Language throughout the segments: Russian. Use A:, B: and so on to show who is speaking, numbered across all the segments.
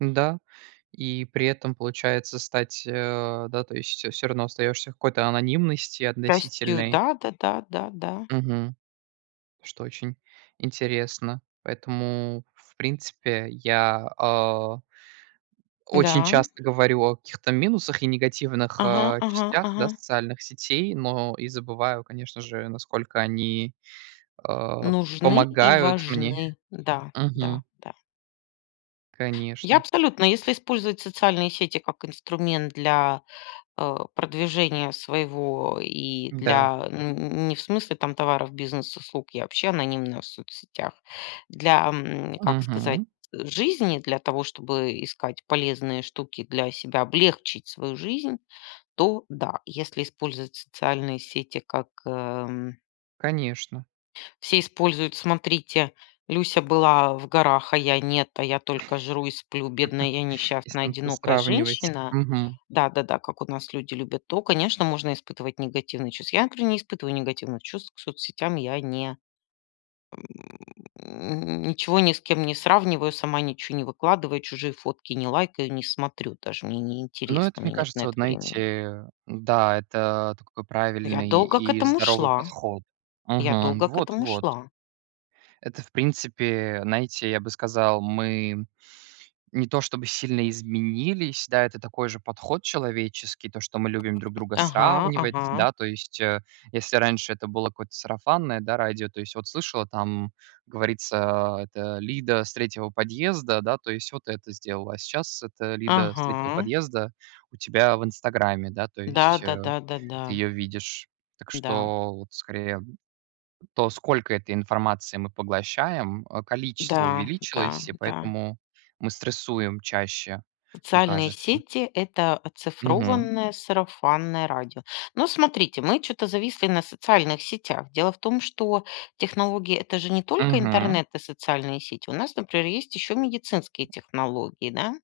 A: Н-да. И при этом получается стать, а, да, то есть, э, всё равно остаёшься в какой-то анонимности
B: Счастью,
A: относительной.
B: да-да-да. Да. Да.
A: Мгм. Что очень интересно. Поэтому в принципе я, а очень
B: Да.
A: часто говорю о каких-то минусах и негативных,
B: Ага.
A: а,
B: Ага.
A: частях, да,
B: Ага.
A: социальных сетей, но и забываю, конечно же, насколько они, а,
B: Нужны и
A: помогают мне.
B: важны. Да, да,
A: Мгм.
B: да. Я
A: Конечно.
B: абсолютно если использовать социальные сети, как инструмент для, э, продвижения своего и
A: Да.
B: для н н не в смысле, там, товаров, бизнес услуг. Я вообще анонимно в соцсетях. Для, ам, как сказать,
A: Мгм.
B: жизни, для того, чтобы искать полезные штуки для себя, облегчить свою жизнь, то, да. Если использовать социальные сети, как, эм
A: Конечно.
B: все используют: смотрите, Люся была в горах, а я нет, а я только жру и сплю, бедная я
A: Если
B: несчастная
A: там всё
B: одинокая
A: сравнивать.
B: женщина.
A: Мгм.
B: Да-да-да, как у нас люди любят то, конечно, можно испытывать негативные чувства. Я, например, не испытываю негативных чувств, к соцсетям я не ничего ни с кем не сравниваю, сама ничего не выкладываю, чужие фотки не лайкаю, не смотрю, даже мне
A: Ну, это
B: неинтересно,
A: мне
B: мне нет на
A: кажется, вот,
B: это времени.
A: знаете, да, это такой
B: Я
A: правильный
B: долго к
A: и
B: этому
A: здоровый
B: шла.
A: подход.
B: Я
A: Мгм.
B: долго к этому
A: Вот-вот.
B: шла.
A: Это в принципе, знаете, я бы сказал, мы не то, чтобы сильно изменились. Да, это такой же подход человеческий, то, что мы любим друг друга
B: Ага,
A: сравнивать.
B: ага.
A: Да. То есть, э, если раньше это было какое-то сарафанное, да, радио. То есть вот слышала, там, говорится, а, эта Лида с 3 подъезда, да, то есть вот это сделала. А сейчас эта Лида с 3
B: Ага.
A: подъезда у тебя в инстаграме, да. То
B: Да.
A: есть, э,
B: Да-да.
A: ты
B: Да-да.
A: её видишь. Так
B: Да.
A: что, вот скорее то, сколько этой информации мы поглощаем, а, количество
B: Да. Да.
A: увеличилось, и
B: Да.
A: поэтому мы стрессуем чаще, мне
B: Социальные
A: кажется.
B: сети- это
A: Мгм.
B: оцифрованное сарафанное радио. Но смотрите, мы чё-то зависли на социальных сетях. Дело в том, что технологии- это же не только
A: Мгм.
B: интернет и социальные сети. У нас, например, есть еще медицинские технологии, да.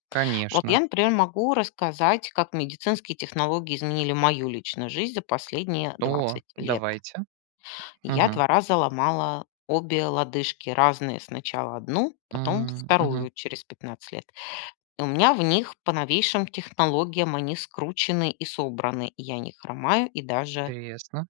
B: Вот
A: Конечно.
B: я, например, могу рассказать, как медицинские технологии изменили мою личную жизнь за последние
A: О,
B: 20 лет.
A: давайте.
B: Я
A: Мгм.
B: 2 раза ломала обе лодыжки. Разные. Сначала 1, потом
A: М. Мгм.
B: 2 через 15 лет. И у меня в них по новейшим технологиям они скручены и собраны. Я не хромаю и даже
A: Интересно.